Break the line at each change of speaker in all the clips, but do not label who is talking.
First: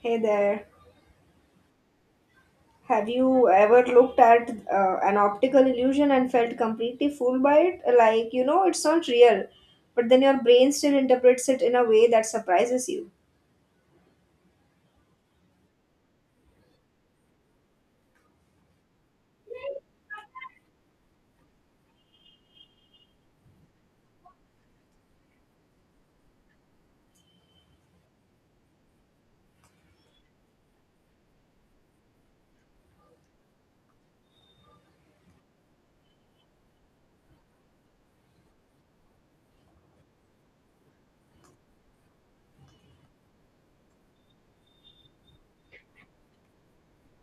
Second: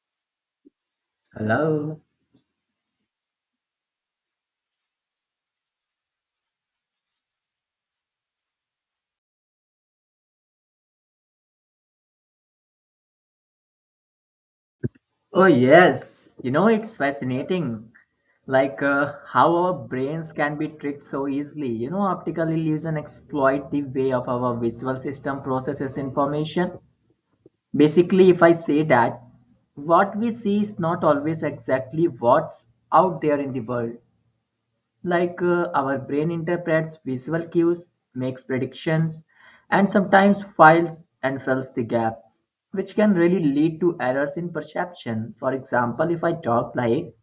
Hey there.
Hello.
Have you ever looked at an optical illusion and felt completely fooled by it? Like, you know, it's not real, but then your brain still interprets it in a way that surprises you.
Oh, yes. You know, it's fascinating. How our brains can be tricked so easily. You know, optical illusion exploit the way of our visual system processes information. Basically, if I say that, what we see is not always exactly what's out there in the world. Our brain interprets visual cues, makes predictions, and sometimes files and fills the gap, which can really lead to errors in perception. For example, if I talk like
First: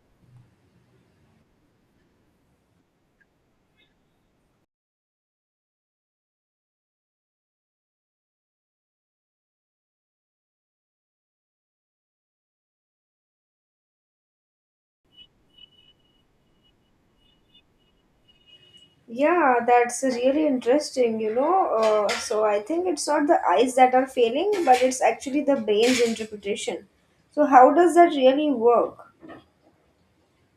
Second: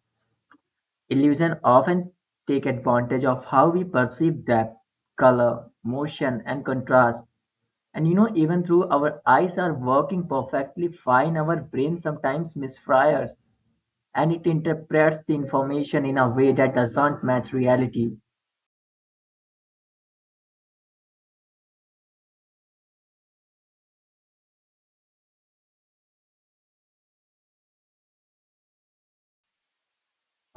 illusion often take advantage of how we perceive depth, color, motion, and contrast. And you know, even through our eyes are working perfectly fine, our brain sometimes misfires and it interprets the information in a way that doesn't match reality.
Yeah, that's really interesting, you know. So I think it's not the eyes that are failing, but it's actually the brain's interpretation. So, how does that really work?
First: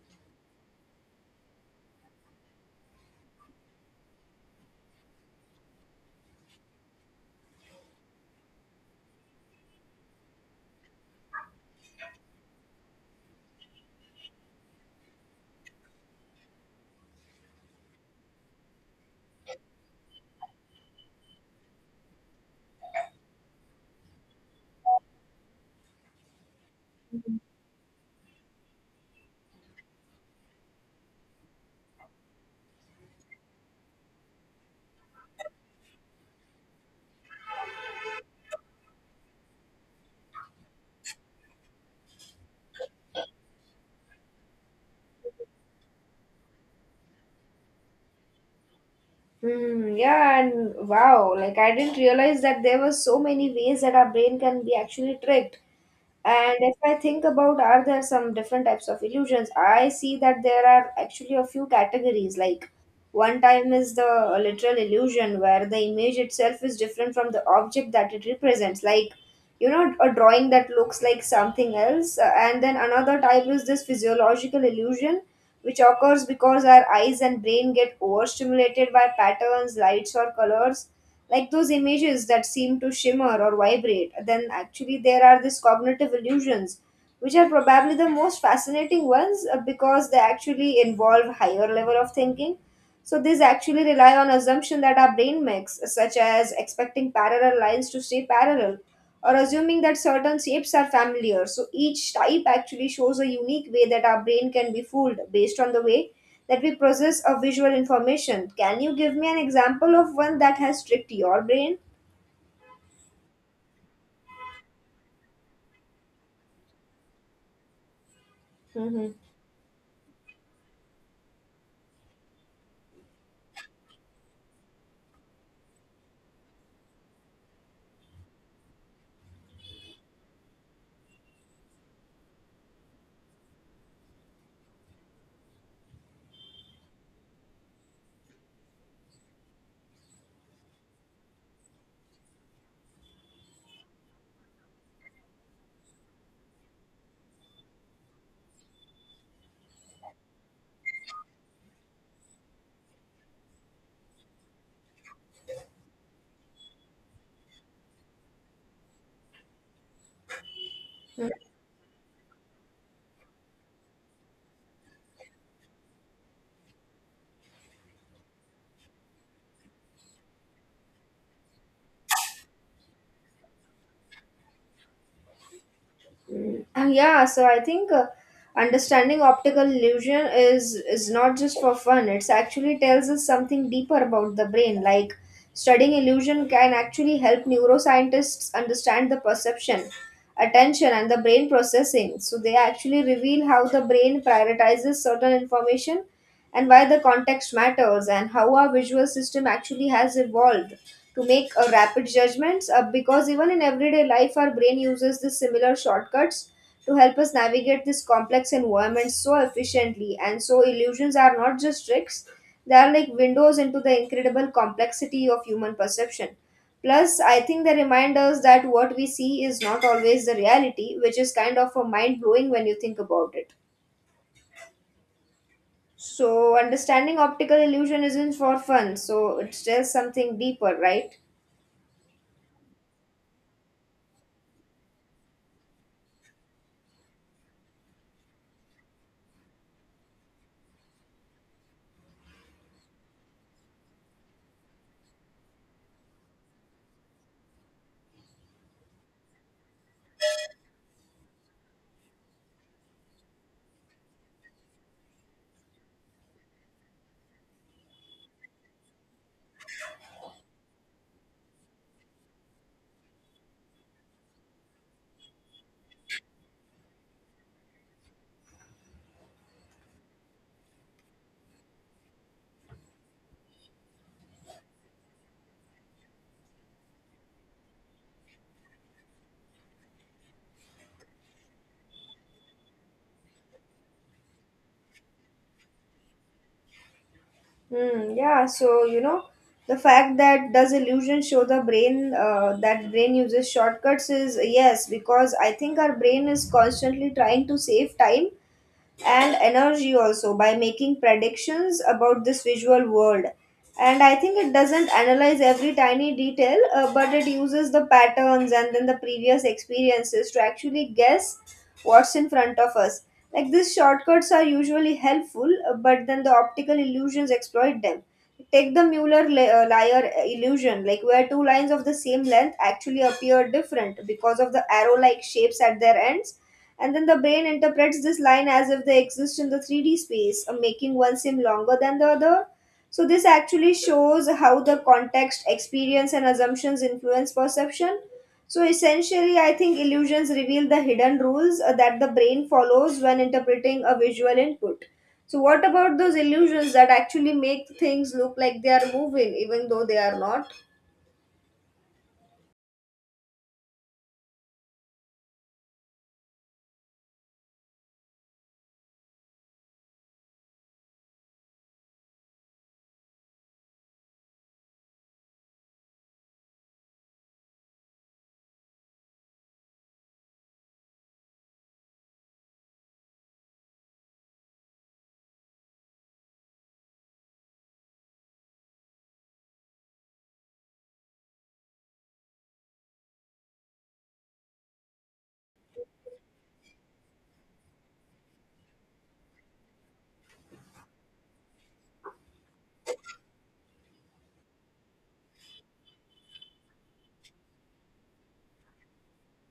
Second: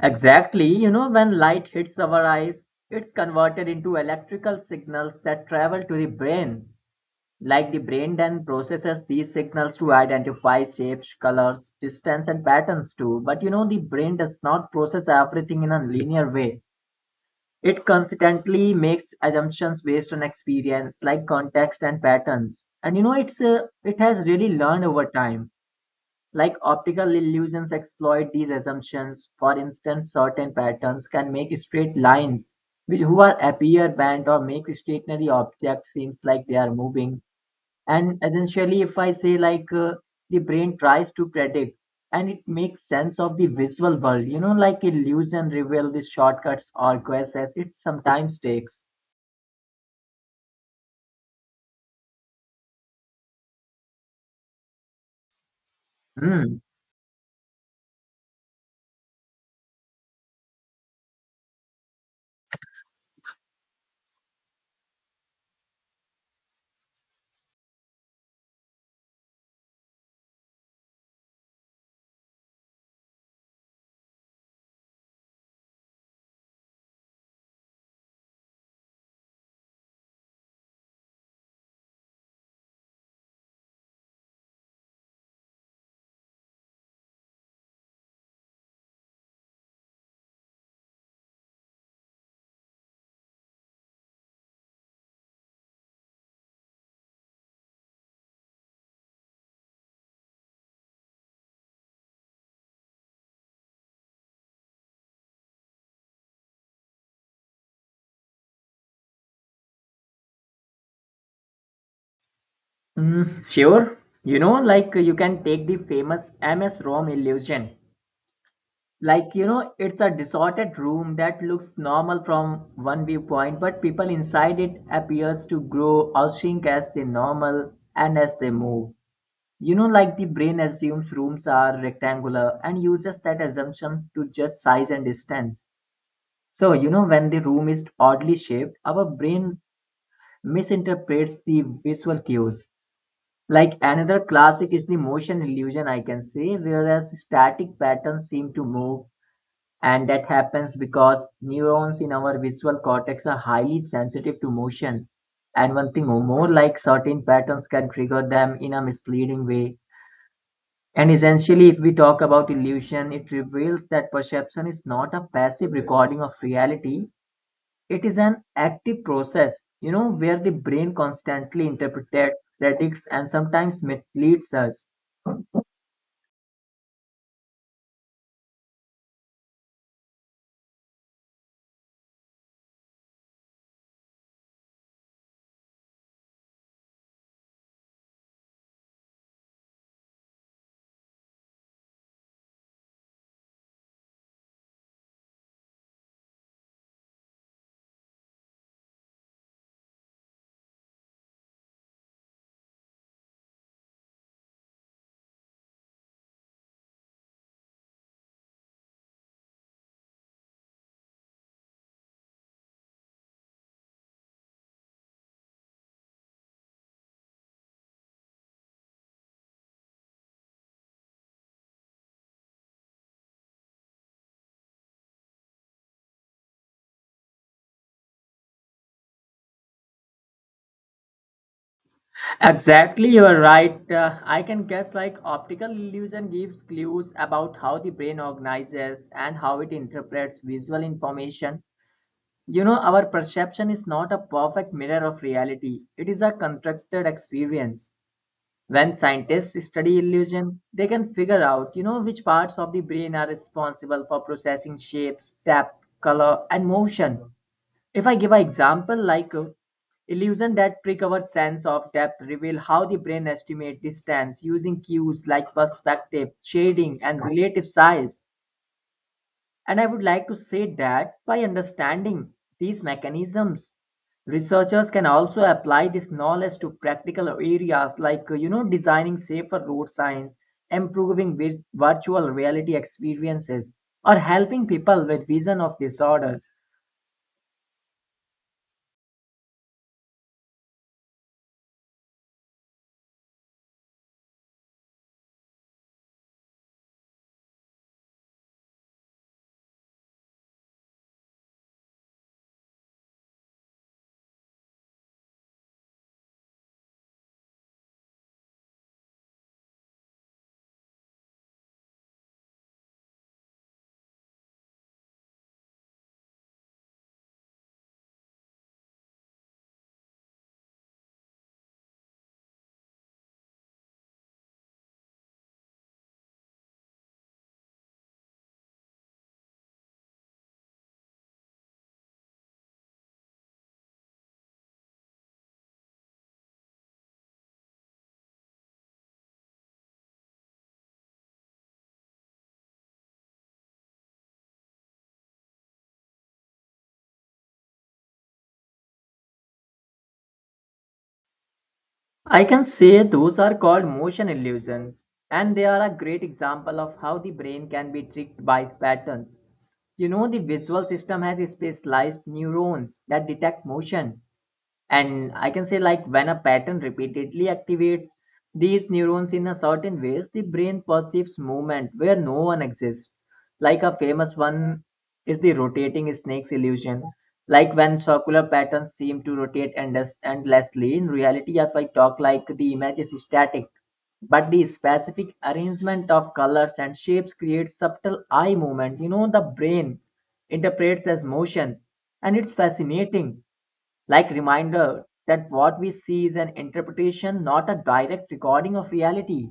Exactly. You know, when light hits our eyes, it's converted into electrical signals that travel to the brain. Like the brain then processes these signals to identify shapes, colors, distance, and patterns too. But you know, the brain does not process everything in a linear way. It constantly makes assumptions based on experience, like context and patterns. And you know, it has really learned over time. Like optical illusions exploit these assumptions. For instance, certain patterns can make straight lines which who are appear bent or make stationary objects seems like they are moving. And essentially, if I say like the brain tries to predict and it makes sense of the visual world, you know, like illusion reveal the shortcuts or guesses it sometimes takes.
Hmm, yeah, and wow, like I didn't realize that there were so many ways that our brain can be actually tricked. And
Hmm.
if I think about are there some different types of illusions, I see that there are actually a few categories. Like one time is the literal illusion where the image itself is different from the object that it represents. Like you know, a drawing that looks like something else. And then another type is this physiological illusion which occurs because our eyes and brain get overstimulated by patterns, lights, or colors, like those images that seem to shimmer or vibrate. Then, actually, there are these cognitive illusions, which are probably the most fascinating ones because they actually involve higher level of thinking, so these actually rely on assumption that our brain makes, such as expecting parallel lines to stay parallel or assuming that certain shapes are familiar. So each type actually shows a unique way that our brain can be fooled based on the way that we process a visual information. Can you give me an example of one that has tricked your brain?
Mm, sure. You know, like you can take the famous MS-ROM illusion.
Hmm.
Like you know, it's a disordered room that looks normal from one viewpoint, but people inside it appears to grow or shrink as they normal and as they move. You know, like the brain assumes rooms are rectangular and uses that assumption to judge size and distance. So you know, when the room is oddly shaped, our brain misinterprets the visual cues. Like another classic is the motion illusion, I can say, whereas static patterns seem to move. And that happens because neurons in our visual cortex are highly sensitive to motion. And one thing more, like certain patterns can trigger them in a misleading way. And essentially, if we talk about illusion, it reveals that perception is not a passive recording of reality. It is an active process, you know, where the brain constantly interprets, predicts, and sometimes misleads us.
Yeah, so I think understanding optical illusion is not just for fun. It's actually tells us something deeper about the brain. Like studying illusion can actually help neuroscientists understand the perception, attention, and the brain processing. So they actually reveal how the brain prioritizes certain information and why the context matters and how our visual system actually has evolved to make a rapid judgments because even in everyday life our brain uses the similar shortcuts to help us navigate this complex environment so efficiently, and so illusions are not just tricks, they are like windows into the incredible complexity of human perception. Plus I think they remind us that what we see is not always the reality, which is kind of a mind blowing when you think about it. So understanding optical illusion isn't for fun, so it's just something deeper, right?
Exactly, you are right. I can guess like optical illusion gives clues about how the brain organizes and how it interprets visual information. You know, our perception is not a perfect mirror of reality, it is a constructed experience. When scientists study illusion, they can figure out, you know, which parts of the brain are responsible for processing shapes, depth, color, and motion. If I give an example like Illusion that trick our sense of depth reveal how the brain estimate distance using cues like perspective, shading, and relative size. And I would like to say that by understanding these mechanisms, researchers can also apply this knowledge to practical areas you know, designing safer road signs, improving virtual reality experiences, or helping people with vision of disorders.
Hmm, yeah, so you know, the fact that does illusion show the brain, that brain uses shortcuts is yes, because I think our brain is constantly trying to save time and energy also by making predictions about this visual world. And I think it doesn't analyze every tiny detail, but it uses the patterns and then the previous experiences to actually guess what's in front of us. Like these shortcuts are usually helpful, but then the optical illusions exploit them. Take the liar illusion, like where two lines of the same length actually appear different because of the arrow like shapes at their ends, and then the brain interprets this line as if they exist in the 3D space, making one seem longer than the other. So, this actually shows how the context, experience, and assumptions influence perception. So, essentially, I think illusions reveal the hidden rules that the brain follows when interpreting a visual input. So, what about those illusions that actually make things look like they are moving, even though they are not?
I can say those are called motion illusions, and they are a great example of how the brain can be tricked by patterns. You know, the visual system has specialized neurons that detect motion, and I can say like when a pattern repeatedly activates these neurons in a certain ways, the brain perceives movement where no one exists. Like a famous one is the rotating snakes illusion, like when circular patterns seem to rotate endlessly. In reality, if I talk like the image is static, but the specific arrangement of colors and shapes creates subtle eye movement, you know, the brain interprets as motion. And it's fascinating, like reminder that what we see is an interpretation, not a direct recording of reality.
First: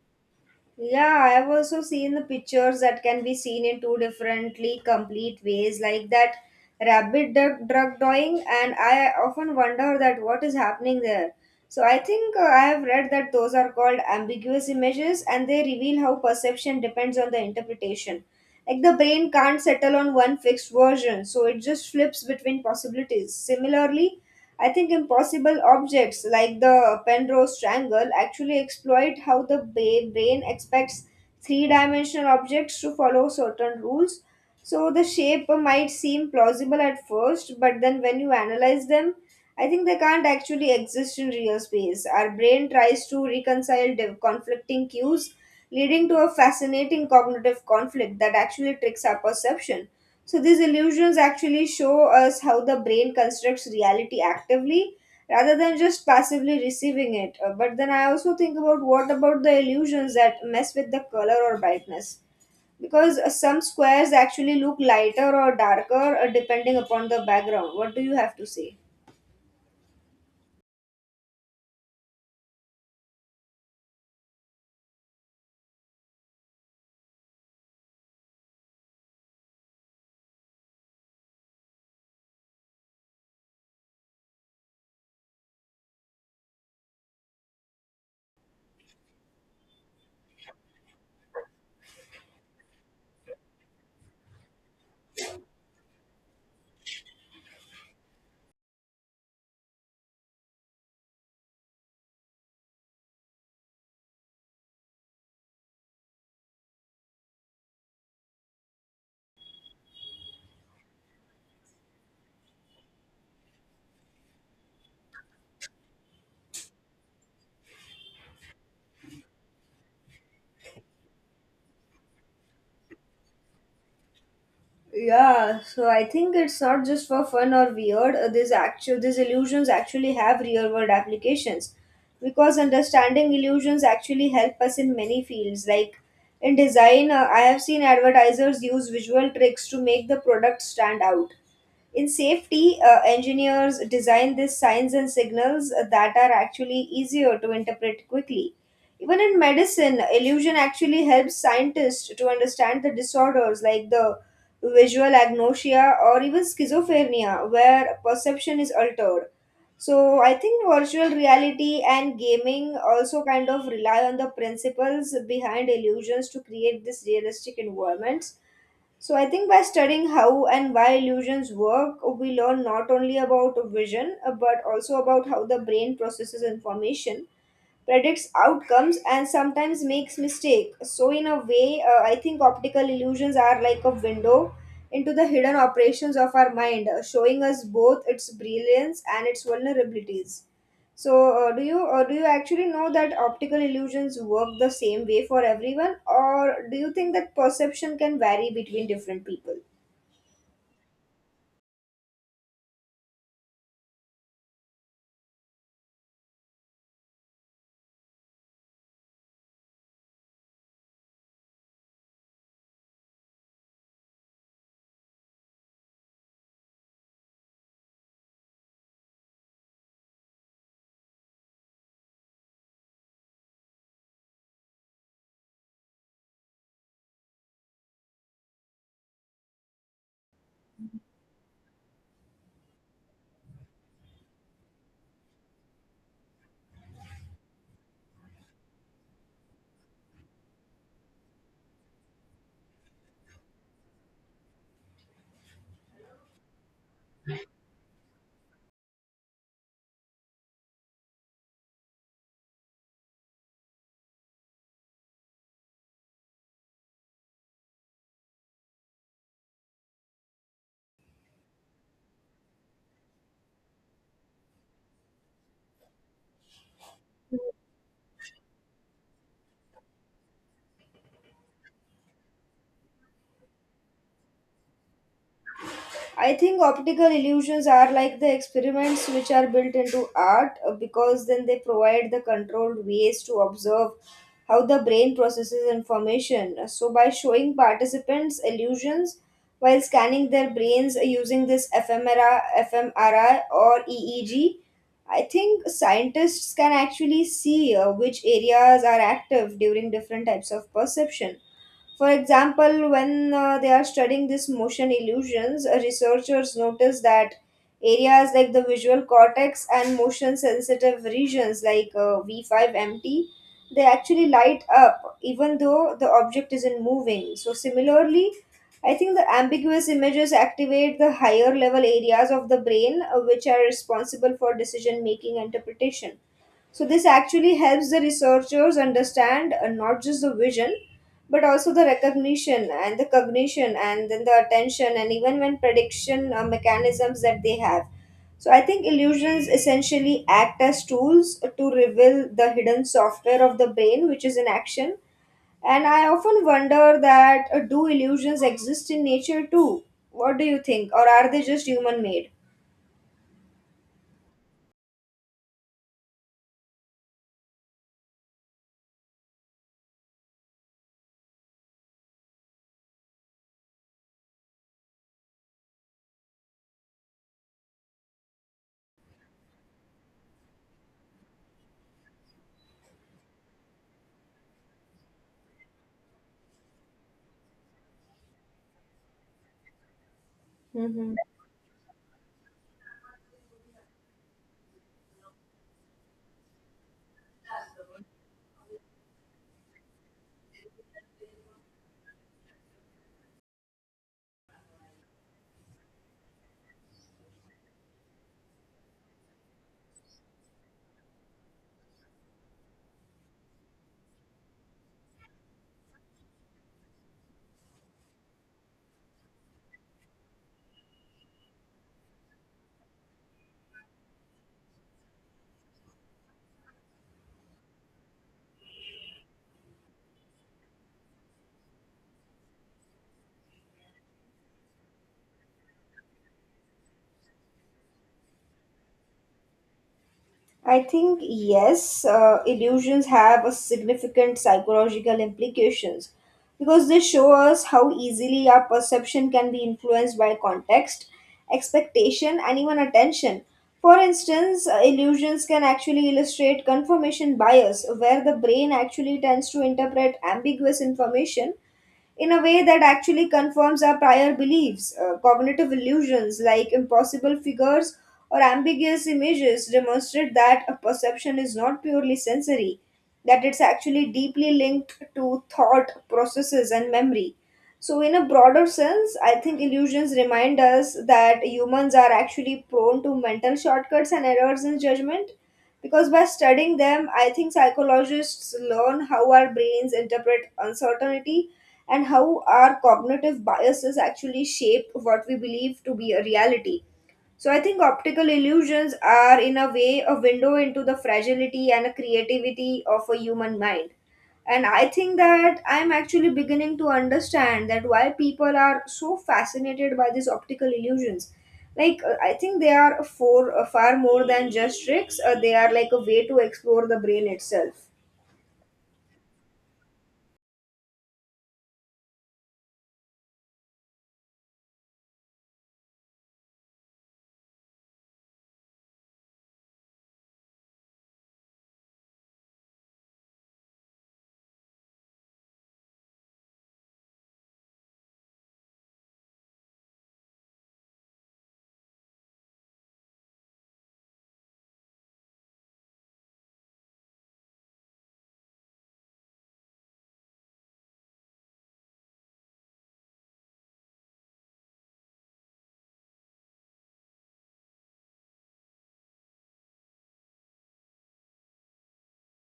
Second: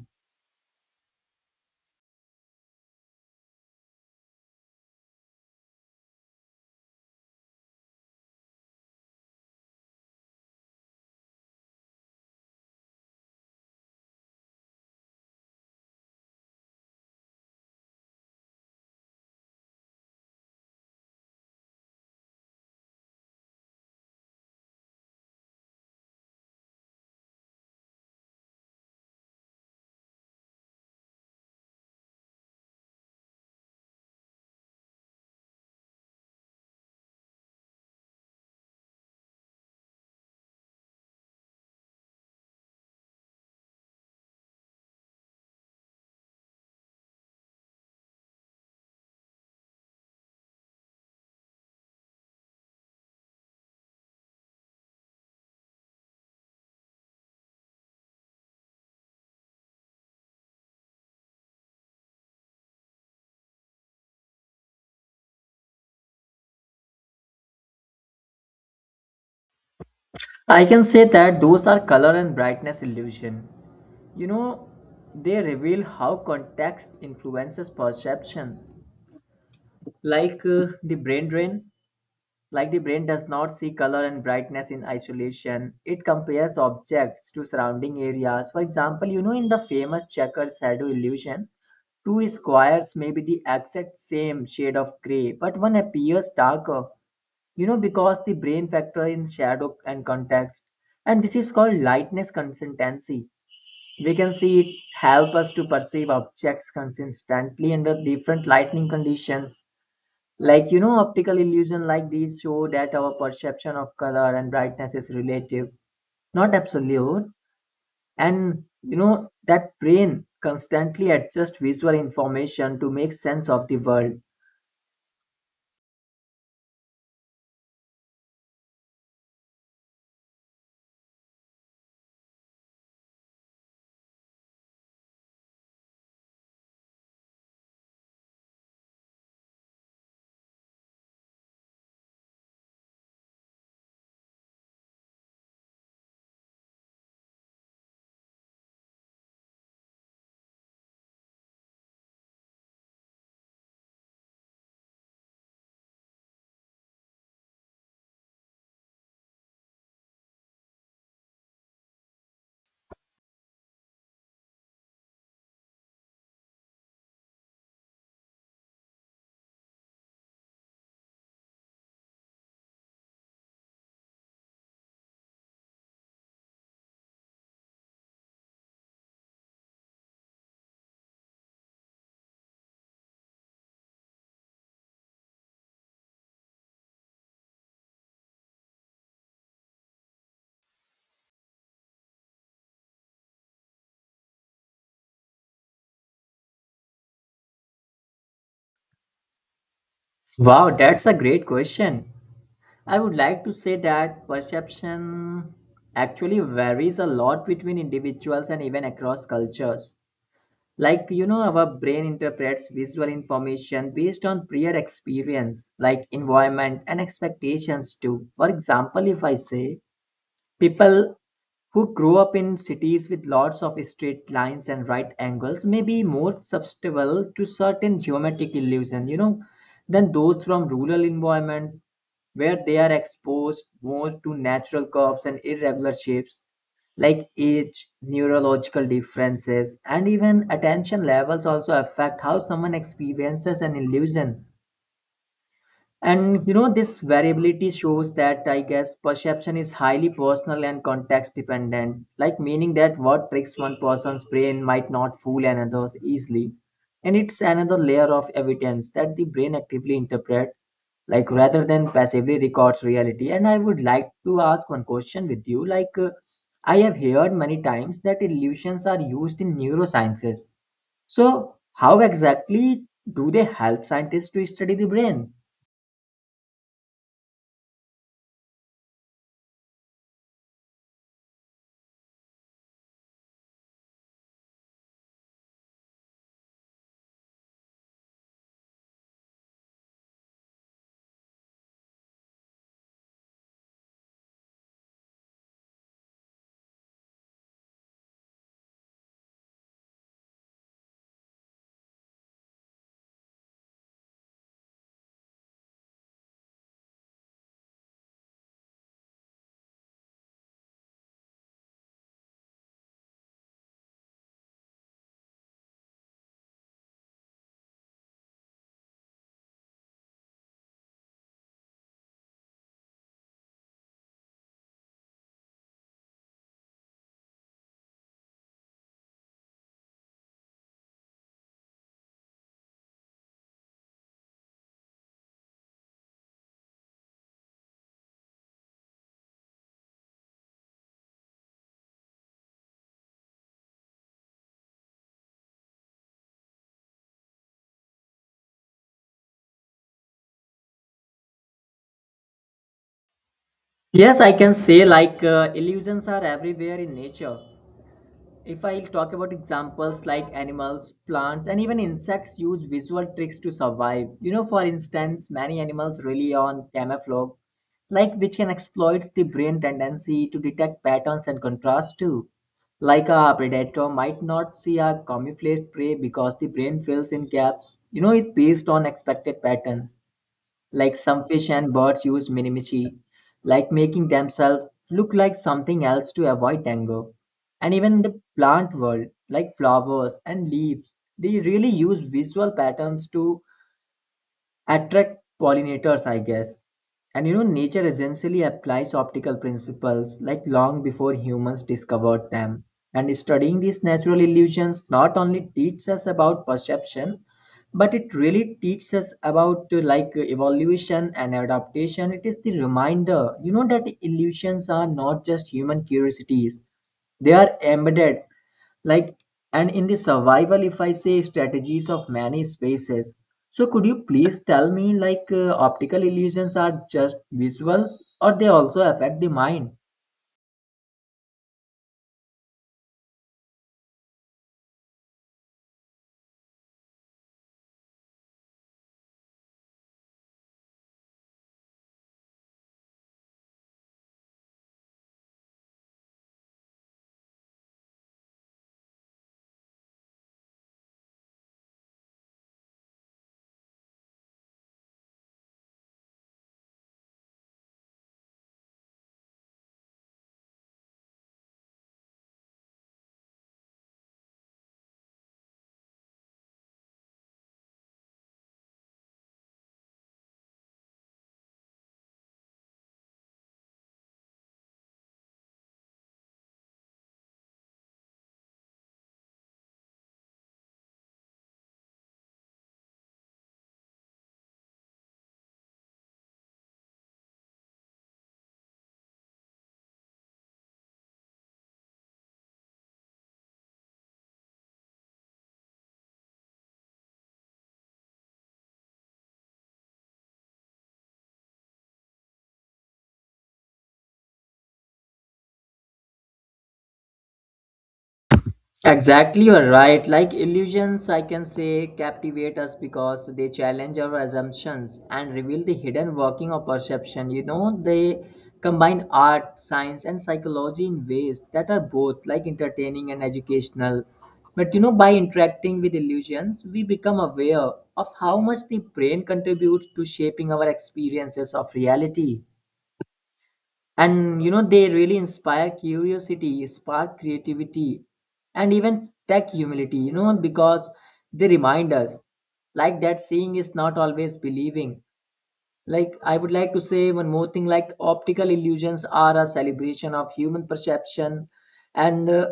Yeah, I have also seen the pictures that can be seen in two differently complete ways, like that rabbit drug, drug drawing, and I often wonder that what is happening there. So I think I have read that those are called ambiguous images, and they reveal how perception depends on the interpretation. Like the brain can't settle on one fixed version, so it just flips between possibilities. Similarly, I think impossible objects like the Penrose triangle actually exploit how the brain expects three dimensional objects to follow certain rules. So the shape might seem plausible at first, but then when you analyze them, I think they can't actually exist in real space. Our brain tries to reconcile conflicting cues, leading to a fascinating cognitive conflict that actually tricks our perception. So these illusions actually show us how the brain constructs reality actively rather than just passively receiving it. But then I also think about what about the illusions that mess with the color or brightness? Because some squares actually look lighter or darker depending upon the background. What do you have to say?
I can say that those are color and brightness illusion. You know, they reveal how context influences perception. like uh, the brain drain Like the brain does not see color and brightness in isolation, it compares objects to surrounding areas. For example, you know, in the famous checker shadow illusion, two squares may be the exact same shade of gray, but one appears darker, you know, because the brain factor in shadow and context. And this is called lightness consistency. We can see it help us to perceive objects consistently under different lighting conditions. Like, you know, optical illusion like these show that our perception of color and brightness is relative, not absolute. And, you know, that brain constantly adjusts visual information to make sense of the world.
Yeah, so I think it's not just for fun or weird. These illusions actually have real world applications, because understanding illusions actually help us in many fields. Like in design, I have seen advertisers use visual tricks to make the product stand out. In safety, engineers design these signs and signals that are actually easier to interpret quickly. Even in medicine, illusion actually helps scientists to understand the disorders like the visual agnosia, or even schizophrenia, where perception is altered. So, I think virtual reality and gaming also kind of rely on the principles behind illusions to create this realistic environments. So, I think by studying how and why illusions work, we learn not only about vision, but also about how the brain processes information, predicts outcomes, and sometimes makes mistake. So in a way I think optical illusions are like a window into the hidden operations of our mind, showing us both its brilliance and its vulnerabilities. So do you actually know that optical illusions work the same way for everyone, or do you think that perception can vary between different people?
Wow, that's a great question. I would like to say that perception actually varies a lot between individuals and even across cultures. Like you know, our brain interprets visual information based on prior experience, like environment and expectations too. For example, if I say, people who grow up in cities with lots of straight lines and right angles may be more susceptible to certain geometric illusion, you know, than those from rural environments, where they are exposed more to natural curves and irregular shapes. Like age, neurological differences, and even attention levels also affect how someone experiences an illusion. And you know, this variability shows that, I guess, perception is highly personal and context dependent, like meaning that what tricks one person's brain might not fool another's easily. And it's another layer of evidence that the brain actively interprets, like rather than passively records reality. And I would like to ask one question with you like, I have heard many times that illusions are used in neurosciences. So, how exactly do they help scientists to study the brain?
I think optical illusions are like the experiments which are built into art, because then they provide the controlled ways to observe how the brain processes information. So, by showing participants illusions while scanning their brains using this fMRI or EEG, I think scientists can actually see which areas are active during different types of perception. For example, when they are studying this motion illusions, researchers notice that areas like the visual cortex and motion sensitive regions like V5MT they actually light up even though the object isn't moving. So, similarly, I think the ambiguous images activate the higher level areas of the brain, which are responsible for decision making and interpretation. So this actually helps the researchers understand not just the vision, but also the recognition and the cognition and then the attention and even when prediction mechanisms that they have. So I think illusions essentially act as tools to reveal the hidden software of the brain, which is in action. And I often wonder that do illusions exist in nature too? What do you think, or are they just human made?
Yes, I can say illusions are everywhere in nature. If I talk about examples like animals, plants, and even insects use visual tricks to survive. You know, for instance, many animals rely on camouflage, like which can exploit the brain tendency to detect patterns and contrast too. Like a predator might not see a camouflaged prey because the brain fills in gaps. You know, it based on expected patterns, like
Hmm.
some fish and birds use mimicry, like making themselves look like something else to avoid anger. And even in the plant world, like flowers and leaves, they really use visual patterns to attract pollinators, I guess. And you know, nature essentially applies optical principles like long before humans discovered them. And studying these natural illusions not only teaches us about perception, but it really teaches us about evolution and adaptation. It is the reminder, you know, that illusions are not just human curiosities, they are embedded, like, and in the survival, if I say, strategies of many spaces. So could you please tell me, optical illusions are just visuals, or they also affect the mind?
I think yes, illusions have a significant psychological implications because they show us how easily our perception can be influenced by context, expectation, and even attention. For instance, illusions can actually illustrate confirmation bias, where the brain actually tends to interpret ambiguous information in a way that actually confirms our prior beliefs. Cognitive illusions like impossible figures or ambiguous images demonstrate that a perception is not purely sensory, that it's actually deeply linked to thought processes and memory. So, in a broader sense, I think illusions remind us that humans are actually prone to mental shortcuts and errors in judgment, because by studying them, I think psychologists learn how our brains interpret uncertainty and how our cognitive biases actually shape what we believe to be a reality. So I think optical illusions are, in a way, a window into the fragility and a creativity of a human mind. And I think that I'm actually beginning to understand that why people are so fascinated by these optical illusions. Like I think they are for far more than just tricks. They are like a way to explore the brain itself.
Exactly, you're right. Like illusions, I can say, captivate us because they challenge our assumptions and reveal the hidden working of perception. You know, they combine art, science, and psychology in ways that are both like entertaining and educational. But you know, by interacting with illusions, we become aware of how much the brain contributes to shaping our experiences of reality. And you know, they really inspire curiosity, spark creativity, and even tech humility, you know, because they remind us, like, that seeing is not always believing. Like I would like to say one more thing, like optical illusions are a celebration of human perception, and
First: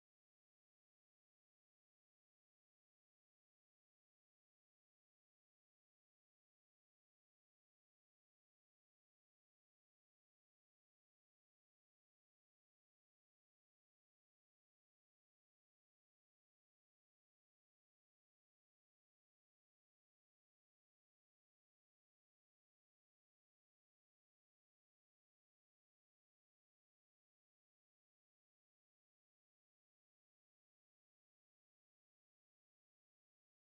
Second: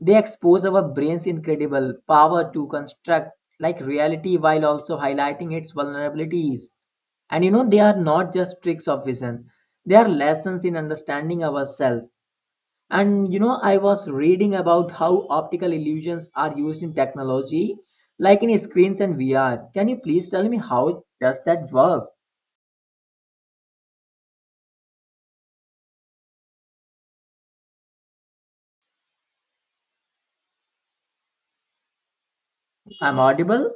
they expose our brain's incredible power to construct like reality while also highlighting its vulnerabilities. And you know, they are not just tricks of vision, they are lessons in understanding ourselves. And you know, I was reading about how optical illusions are used in technology, like in screens and VR. Can you please tell me how does that work? I'm audible?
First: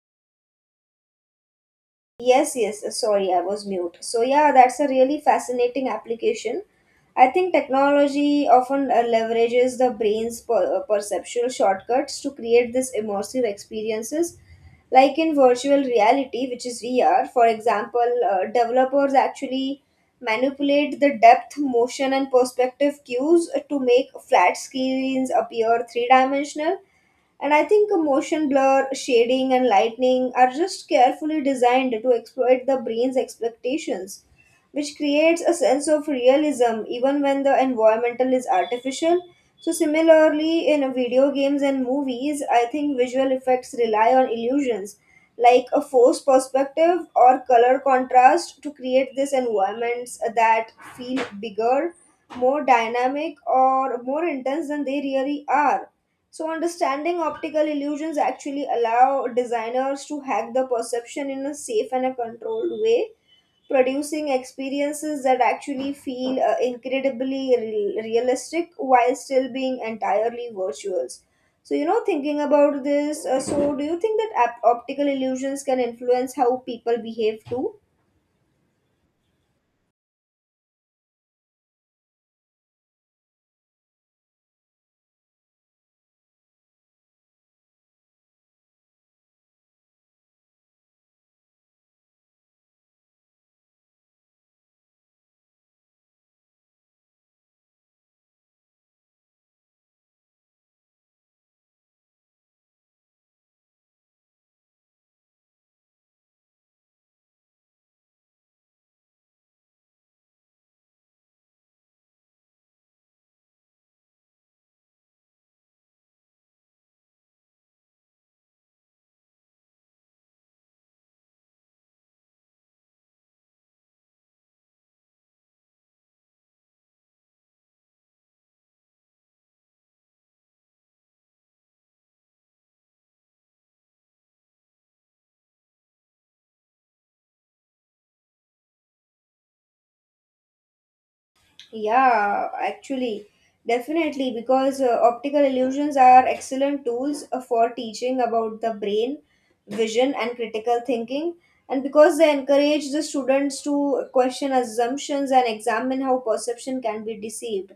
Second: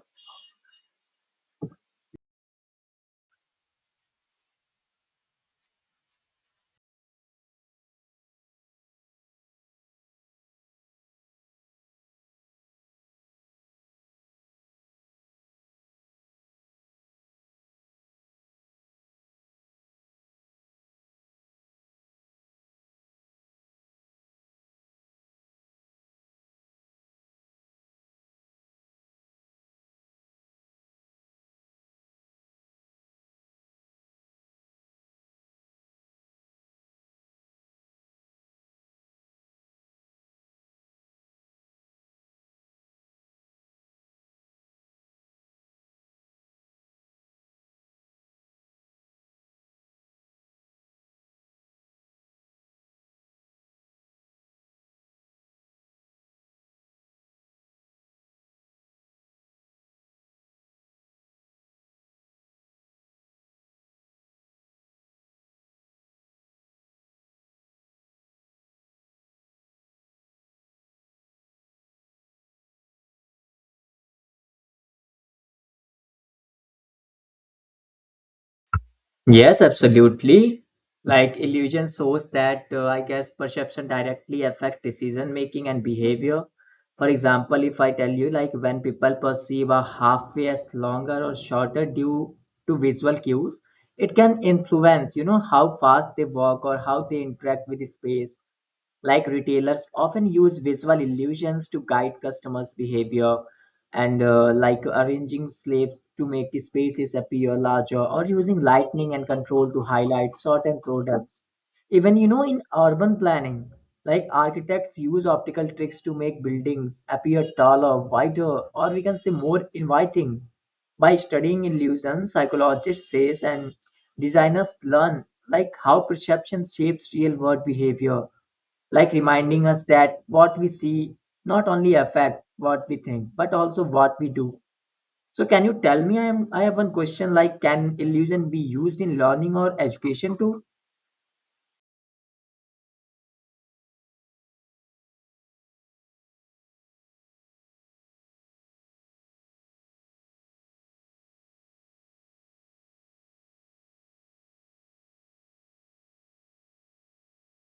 Yes, yes, sorry, I was mute. So, yeah, that's a really fascinating application. I think technology often leverages the brain's perceptual shortcuts to create these immersive experiences, like in virtual reality, which is VR. For example, developers actually manipulate the depth, motion, and perspective cues to make flat screens appear three dimensional, and I think a motion blur, shading, and lightning are just carefully designed to exploit the brain's expectations, which creates a sense of realism even when the environmental is artificial. So, similarly, in video games and movies, I think visual effects rely on illusions like a forced perspective or color contrast to create these environments that feel bigger, more dynamic, or more intense than they really are. So understanding optical illusions actually allow designers to hack the perception in a safe and a controlled way, producing experiences that actually feel incredibly realistic while still being entirely virtuals. Thinking about this, so do you think that optical illusions can influence how people behave too?
Yes, absolutely. Like illusion shows that I guess perception directly affect decision making and behavior. For example, if I tell you, like, when people perceive a half way as longer or shorter due to visual cues, it can influence, you know, how fast they walk or how they interact with space. Like, retailers often use visual illusions to guide customers behavior and like arranging slaves to make spaces appear larger or using lighting and control to highlight certain products, even, you know, in urban planning. Like architects use optical tricks to make buildings appear taller, wider, or we can say more inviting. By studying illusions, psychologists says and designers learn like how perception shapes real world behavior, like reminding us that what we see not only affect what we think, but also what we do. So can you tell me, I am I have one question, like can illusion be used in learning or education too?
Yeah, actually, definitely, because optical illusions are excellent tools for teaching about the brain, vision, and critical thinking. And because they encourage the students to question assumptions and examine how perception can be deceived.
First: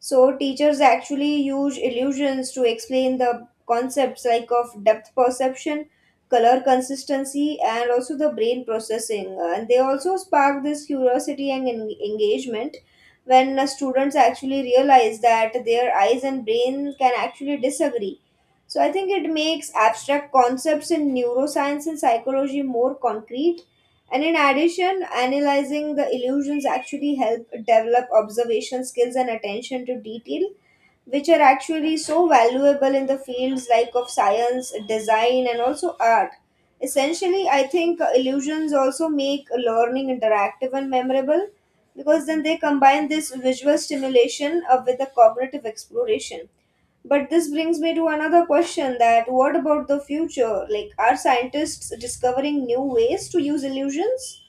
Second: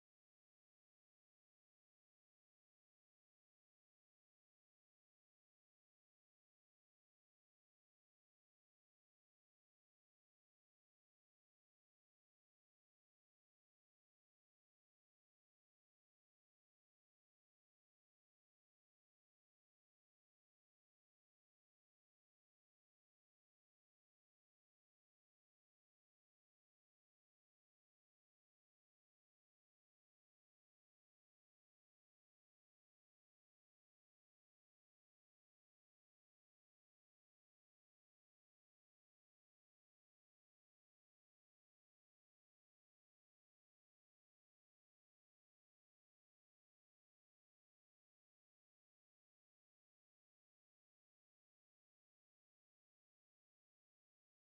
So teachers actually use illusions to explain the concepts like of depth perception, color consistency, and also the brain processing. And they also spark this curiosity and engagement when students actually realize that their eyes and brain can actually disagree. So I think it makes abstract concepts in neuroscience and psychology more concrete, and in addition, analyzing the illusions actually help develop observation skills and attention to detail, which are actually so valuable in the fields like of science, design, and also art. Essentially, I think illusions also make learning interactive and memorable because then they combine this visual stimulation with the cognitive exploration. But this brings me to another question: that what about the future? Like, are scientists discovering new ways to use illusions?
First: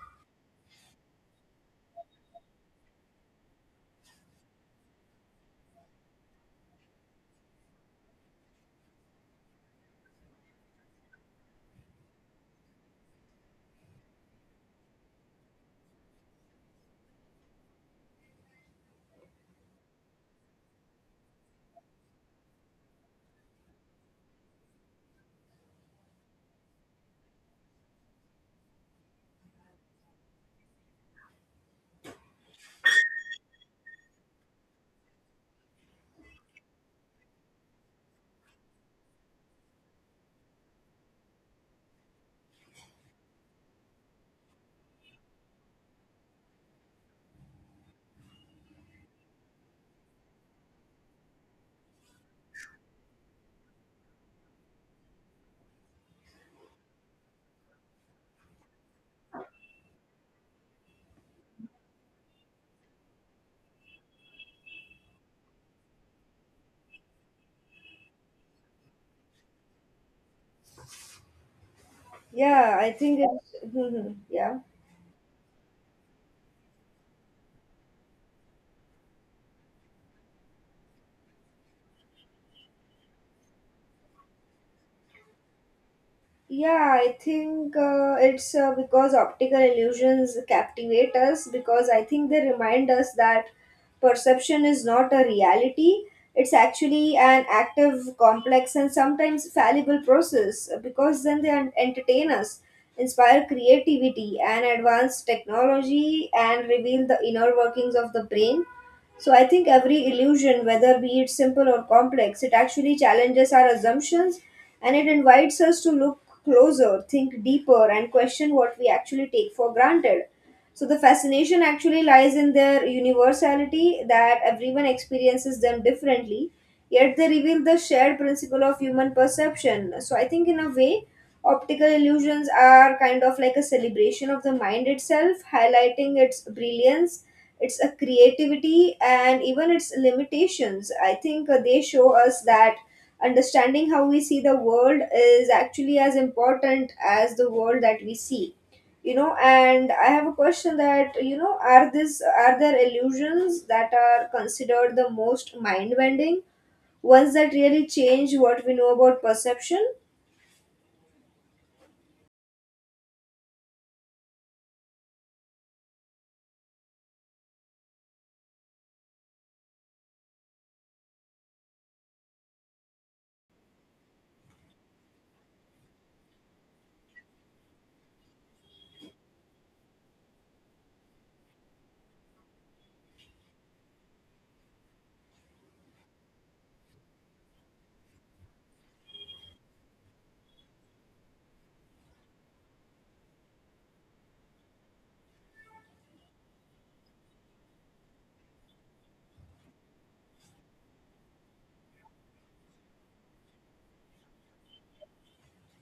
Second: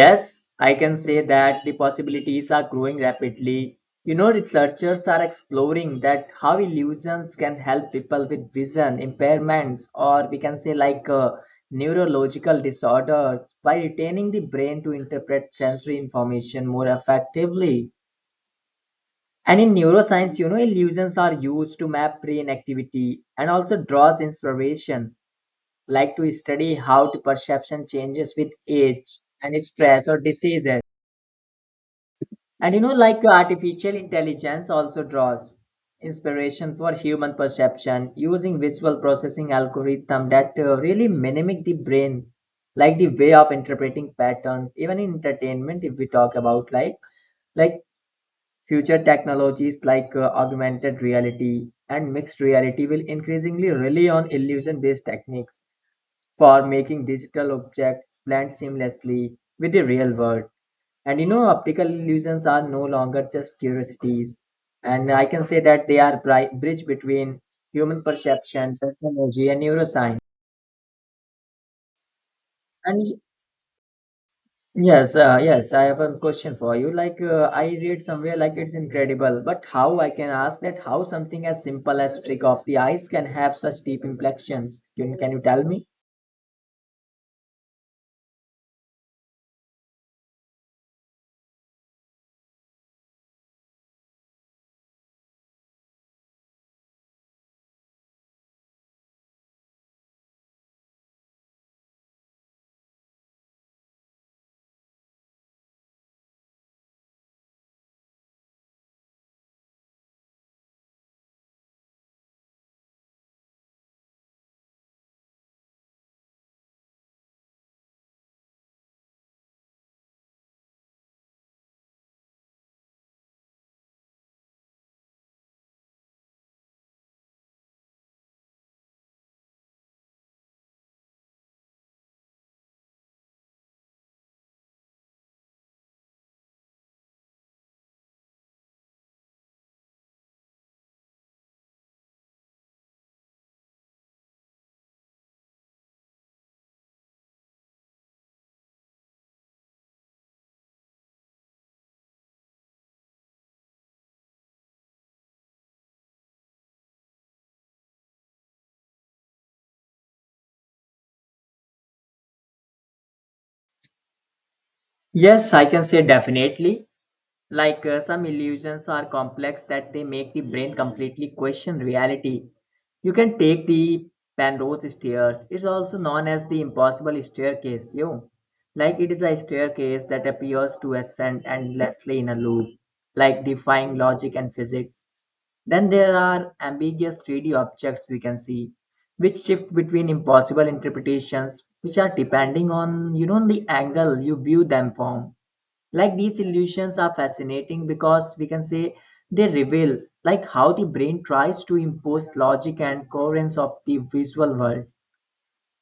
Yes, I can say that the possibilities are growing rapidly. You know, researchers are exploring that how illusions can help people with vision impairments, or we can say, like, neurological disorders, by retaining the brain to interpret sensory information more effectively. And in neuroscience, you know, illusions are used to map brain activity and also draws inspiration, like to study how the perception changes with age and stress or diseases. And you know, like artificial intelligence also draws inspiration for human perception using visual processing algorithm that really mimic the brain, like the way of interpreting patterns. Even in entertainment, if we talk about like future technologies like augmented reality and mixed reality will increasingly rely on illusion based techniques for making digital objects blend seamlessly with the real world. And you know, optical illusions are no longer just curiosities. And I can say that they are bridge between human perception, technology, and neuroscience.
Yeah, I think
And
it's. Yeah.
yes, yes, I have a question for you. Like, I read somewhere, like, it's incredible, but how I can ask that how something as simple as trick of the eyes can have such deep implications? Can you tell me?
Yeah, I think it's Because optical illusions captivate us because I think they remind us that perception is not a reality. It's actually an active, complex, and sometimes fallible process because then they entertain us, inspire creativity, and advance technology and reveal the inner workings of the brain. So I think every illusion, whether be it simple or complex, it actually challenges our assumptions, and it invites us to look closer, think deeper, and question what we actually take for granted. So the fascination actually lies in their universality, that everyone experiences them differently, yet they reveal the shared principle of human perception. So I think, in a way, optical illusions are kind of like a celebration of the mind itself, highlighting its brilliance, its creativity, and even its limitations. I think they show us that understanding how we see the world is actually as important as the world that we see. You know, and I have a question that, you know, are there illusions that are considered the most mind bending ones that really change what we know about perception?
Yes, I can say definitely. Like, some illusions are complex that they make the brain completely question reality. You can take the Penrose stairs. It's also known as the impossible staircase, you. Like, it is a staircase that appears to ascend endlessly in a loop, like defying logic and physics. Then there are ambiguous 3D objects we can see, which shift between impossible interpretations, which are depending on, you know, the angle you view them from. Like these illusions are fascinating because we can say they reveal like how the brain tries to impose logic and coherence of the visual world.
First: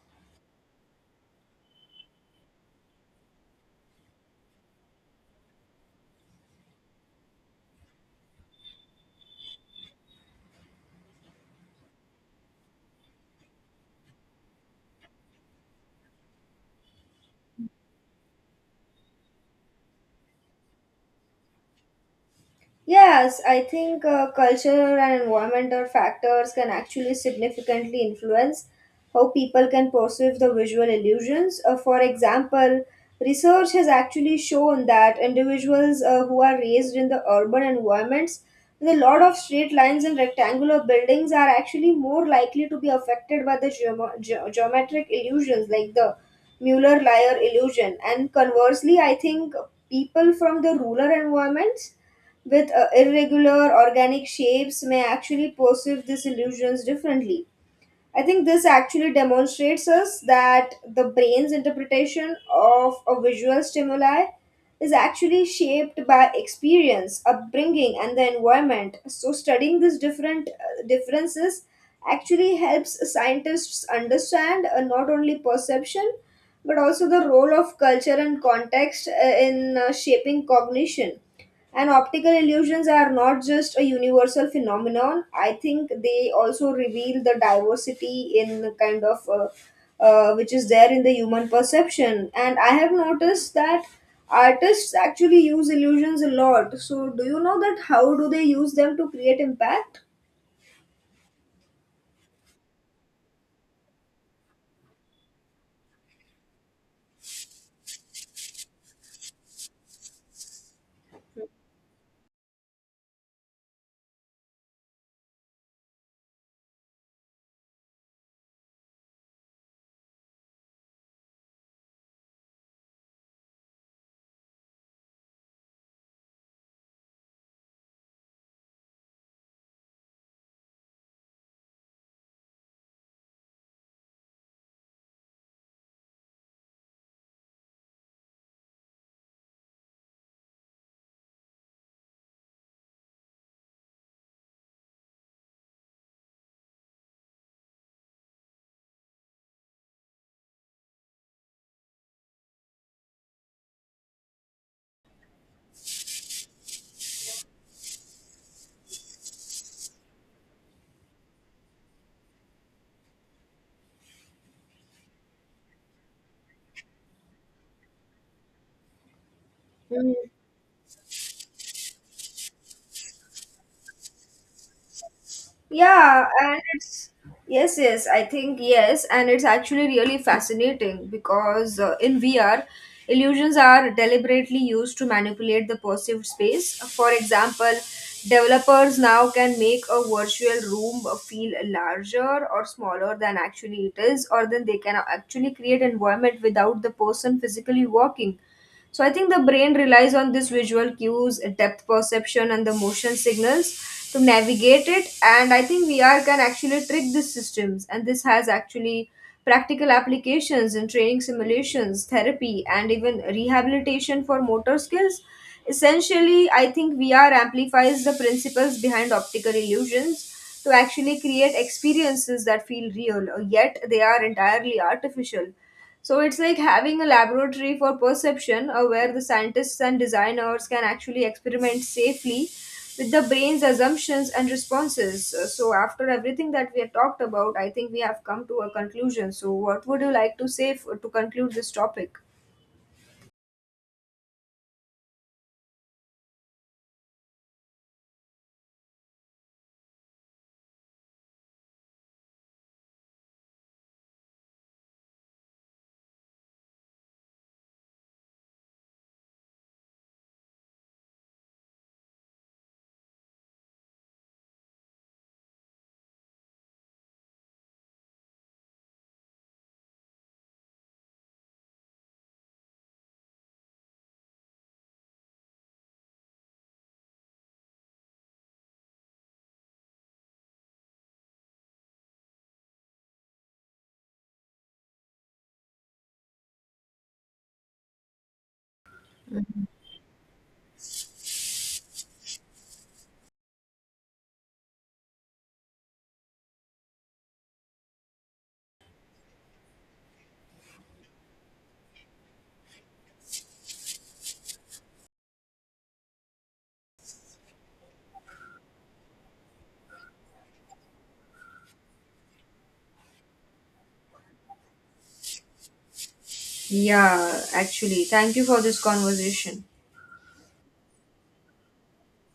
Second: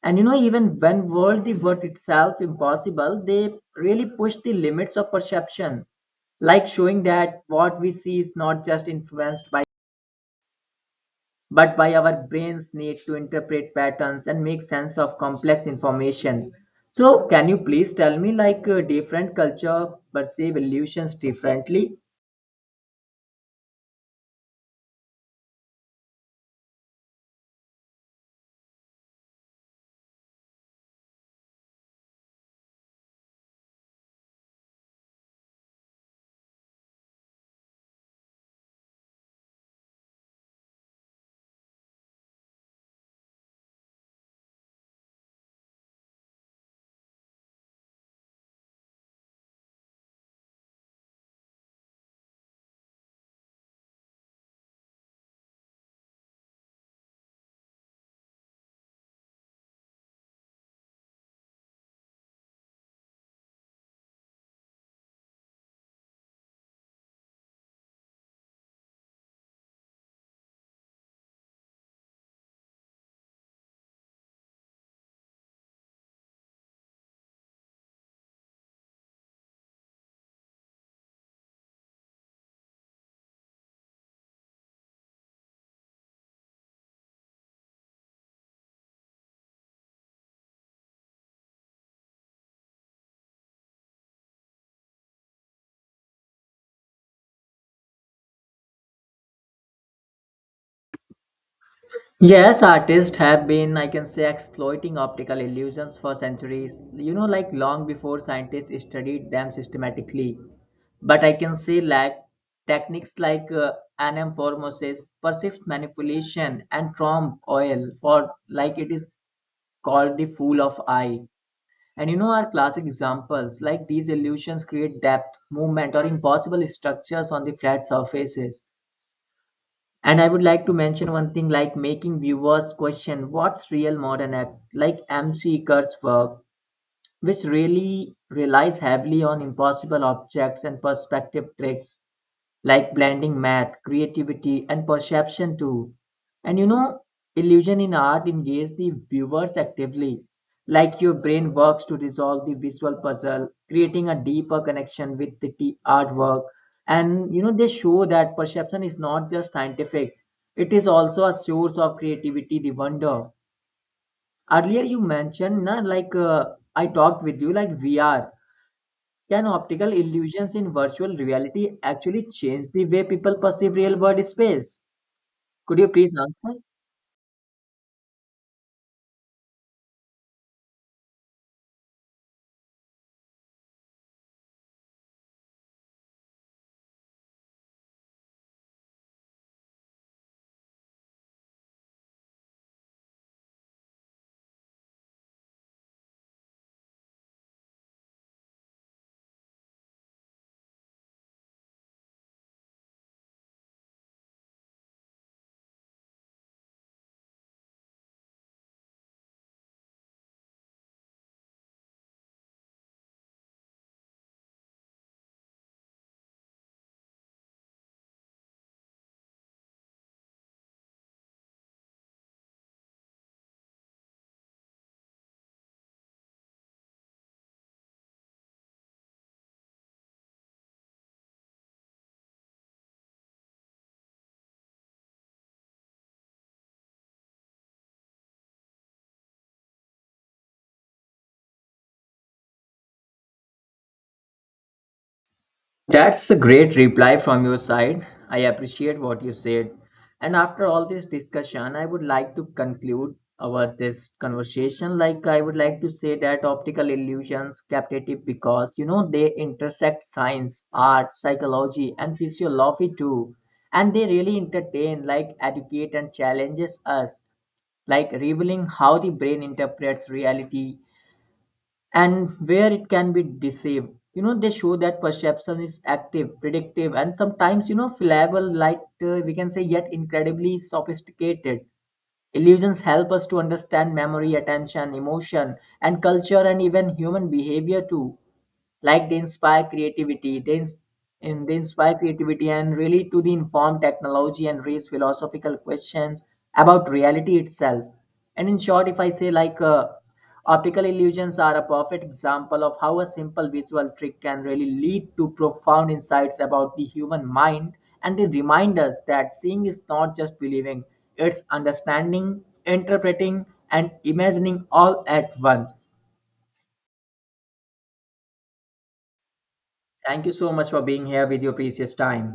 And you know, even when world the word itself impossible, they really push the limits of perception, like showing that what we see is not just influenced by, but by our brain's need to interpret patterns and make sense of complex information. So can you please tell me, like, different culture perceive illusions differently?
Yes, I think culture and environmental factors can actually significantly influence how people can perceive the visual illusions. For example, research has actually shown that individuals who are raised in the urban environments with a lot of straight lines and rectangular buildings are actually more likely to be affected by the geometric illusions like the Mueller-Lyer illusion. And conversely, I think people from the rural environments with irregular organic shapes may actually perceive these illusions differently. I think this actually demonstrates us that the brain's interpretation of a visual stimuli is actually shaped by experience, upbringing, and the environment. So, studying these different differences actually helps scientists understand, not only perception but also the role of culture and context, in shaping cognition. And optical illusions are not just a universal phenomenon. I think they also reveal the diversity in the kind of which is there in the human perception. And I have noticed that artists actually use illusions a lot. So, do you know that how do they use them to create impact?
Yes, artists have been, I can say, exploiting optical illusions for centuries, you know, like long before scientists studied them systematically. But I can say, like, techniques like anamorphosis, perceived manipulation, and trompe oil, for like it is called the fool of eye. And you know, our classic examples, like these illusions create depth, movement, or impossible structures on the flat surfaces. And I would like to mention one thing, like making viewers question what's real modern act, like MC Kurt's work, which really relies heavily on impossible objects and perspective tricks, like blending math, creativity, and perception too. And you know, illusion in art engages the viewers actively, like your brain works to resolve the visual puzzle, creating a deeper connection with the artwork. And you know, they show that perception is not just scientific, it is also a source of creativity, the wonder. Earlier, you mentioned, na, like, I talked with you, like, VR. Can optical illusions in virtual reality actually change the way people perceive real world space? Could you please
Yeah,
answer?
and it's yes, yes, I think yes, and it's actually really fascinating because, in VR, illusions are deliberately used to manipulate the perceived space. For example, developers now can make a virtual room feel larger or smaller than actually it is, or then they can actually create environment without the person physically walking. So I think the brain relies on this visual cues, depth perception, and the motion signals to navigate it. And I think VR can actually trick these systems, and this has actually practical applications in training simulations, therapy, and even rehabilitation for motor skills. Essentially, I think VR amplifies the principles behind optical illusions to actually create experiences that feel real, yet they are entirely artificial. So it's like having a laboratory for perception where the scientists and designers can actually experiment safely with the brain's assumptions and responses. So after everything that we have talked about, I think we have come to a conclusion. So what would you like to say to conclude this topic?
That's a great reply from your side. I appreciate what you said. And after all this discussion, I would like to conclude our this conversation. Like, I would like to say that optical illusions captivate because, you know, they intersect science, art, psychology, and physiology too. And they really entertain, like educate and challenges us, like revealing how the brain interprets reality and where it can be deceived. You know, they show that perception is active, predictive, and sometimes, you know, flammable, like, we can say, yet incredibly sophisticated. Illusions help us to understand memory, attention, emotion, and culture, and even human behavior too. Like they inspire creativity, and they inspire creativity and really to the inform technology and raise philosophical questions about reality itself. And in short, if I say like optical illusions are a perfect example of how a simple visual trick can really lead to profound insights about the human mind, and they remind us that seeing is not just believing, it's understanding, interpreting, and imagining all at once.
Yeah, actually, thank you for this conversation.
Thank you so much for being here with your precious time.